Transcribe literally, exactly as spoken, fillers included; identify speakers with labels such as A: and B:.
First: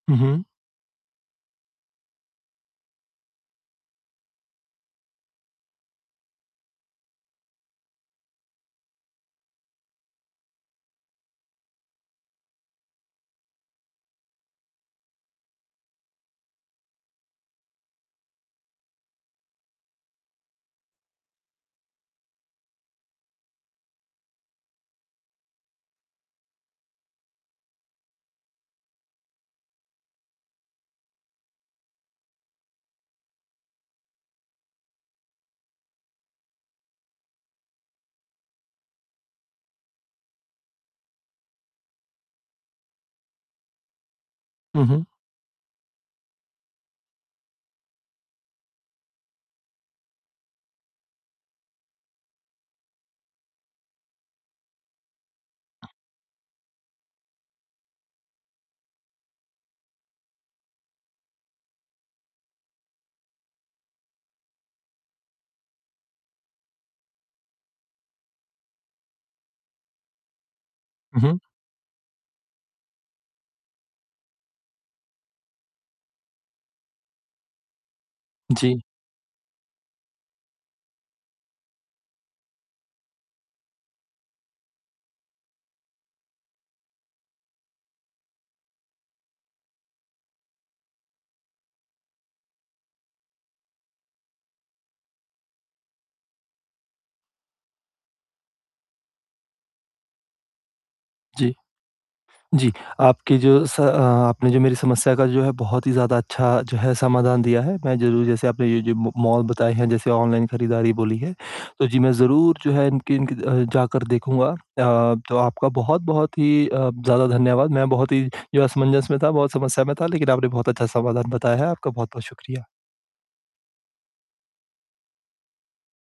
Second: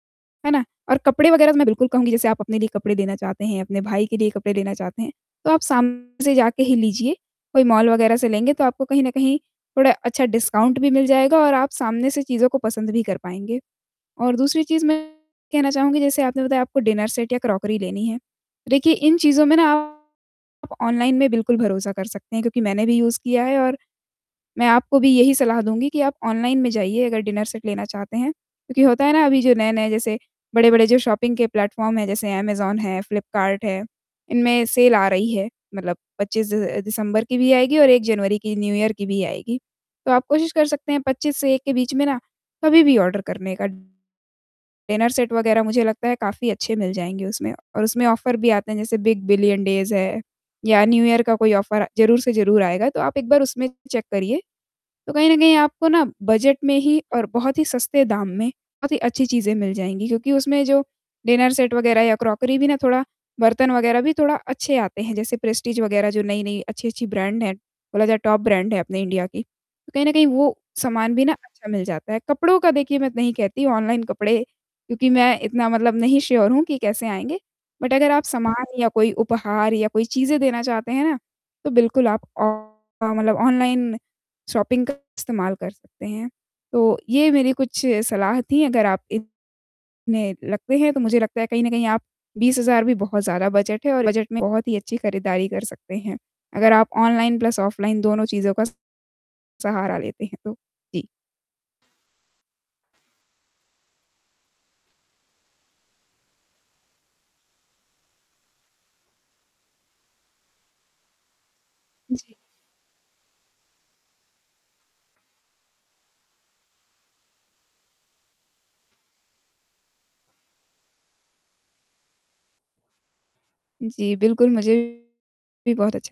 A: उहुँ।
B: है ना? और कपड़े वगैरह तो मैं बिल्कुल कहूँगी, जैसे आप अपने लिए कपड़े देना चाहते हैं, अपने भाई के लिए कपड़े लेना चाहते हैं, तो आप सामने से जाके ही लीजिए, कोई मॉल वगैरह से लेंगे, तो आपको कहीं न कहीं थोड़ा अच्छा डिस्काउंट भी मिल जाएगा और आप सामने से चीज़ों को पसंद भी कर पाएँगे। और दूसरी चीज़, मैं कहना चाहूँगी, जैसे आपने बताया, आपको डिनर सेट या क्रॉकरी लेनी है। देखिए, इन चीज़ों में ना आप ऑनलाइन में बिल्कुल भरोसा कर सकते हैं, क्योंकि मैंने भी यूज़ किया है, और मैं आपको भी यही सलाह दूँगी कि आप ऑनलाइन में जाइए, अगर डिनर सेट लेना चाहते हैं, क्योंकि होता है ना, अभी जो नए-नए, जैसे बड़े-बड़े, जो शॉपिंग के प्लेटफ़ॉर्म हैं, जैसे अमेज़न है, फ़्लिपकार्ट है, इनमें सेल आ रही है। मतलब पच्चीस अ, दिसम्बर की भी आएगी और एक जनवरी की, न्यू ईयर की भी आएगी। तो आप कोशिश कर सकते हैं, पच्चीस से एक के बीच में ना, कभी भी ऑर्डर करने का। डिनर
A: उहुँ।
B: सेट वगैरह, मुझे लगता है, काफ़ी अच्छे मिल जाएँगे उसमें, और उसमें ऑफ़र भी आते हैं, जैसे बिग बिलियन डेज़ है, या न्यू ईयर का कोई ऑफ़र ज़रूर से ज़रूर आएगा। तो आप एक बार उसमें चेक करिए। तो कहीं न कहीं आपको ना, बजट में ही और बहुत ही सस्ते दाम में बहुत ही अच्छी चीज़ें मिल जाएँगी, क्योंकि उसमें जो डिनर सेट वगैरह या क्रॉकरी भी ना, थोड़ा बर्तन वगैरह भी थोड़ा अच्छे आते हैं, जैसे प्रेस्टीज वगैरह, जो नई-नई अच्छी-अच्छी ब्रैन्ड हैं। बोला जाए, टॉप ब्रैन्ड है अपने इंडिया की। कहीं न कहीं, वो सामान भी ना,
A: उहुँ।
B: अच्छा मिल जाता है। कपड़ों का, देखिए, मैं नहीं कहती ऑनलाइन कपड़े, क्योंकि मैं इतना मतलब नहीं श्योर हूँ कि कैसे आएँगे। बट अगर आप सामान
A: जी।
B: या कोई उपहार या कोई चीज़ें देना चाहते हैं ना, तो बिल्कुल आप ऑ ऑ मतलब ऑनलाइन शॉपिंग का इस्तेमाल कर सकते हैं। तो ये मेरी कुछ सलाह थी, अगर आप इन में लगते हैं, तो मुझे लगता है, कहीं न कहीं आप बीस हज़ार भी बहुत ज़्यादा बजट है, और बजट में बहुत ही अच्छी खरीदारी कर सकते हैं, अगर आप ऑनलाइन प्लस ऑफ़लाइन दोनों चीज़ों का सहारा लेते हैं तो। जी।
A: जी। जी, आपके जो स अ, आपने जो मेरी समस्या का, जो है, बहुत ही ज़्यादा अच्छा, जो है, समाधान दिया है। मैं ज़रूर, जैसे आपने ये जो म मॉल बताए हैं, जैसे ऑनलाइन खरीदारी बोली है, तो जी, मैं
B: जी
A: ज़रूर, जो है, इनकी इनकी अ, जाकर देखूँगा। अ, तो आपका बहुत-बहुत ही अ, ज़्यादा धन्यवाद, मैं बहुत ही, जो है, असमंजस में था, बहुत समस्या में था, लेकिन आपने बहुत अच्छा समाधान बताया है। आपका बहुत-बहुत शुक्रिया।
B: जी, बिल्कुल, मुझे भी बहुत अच्छ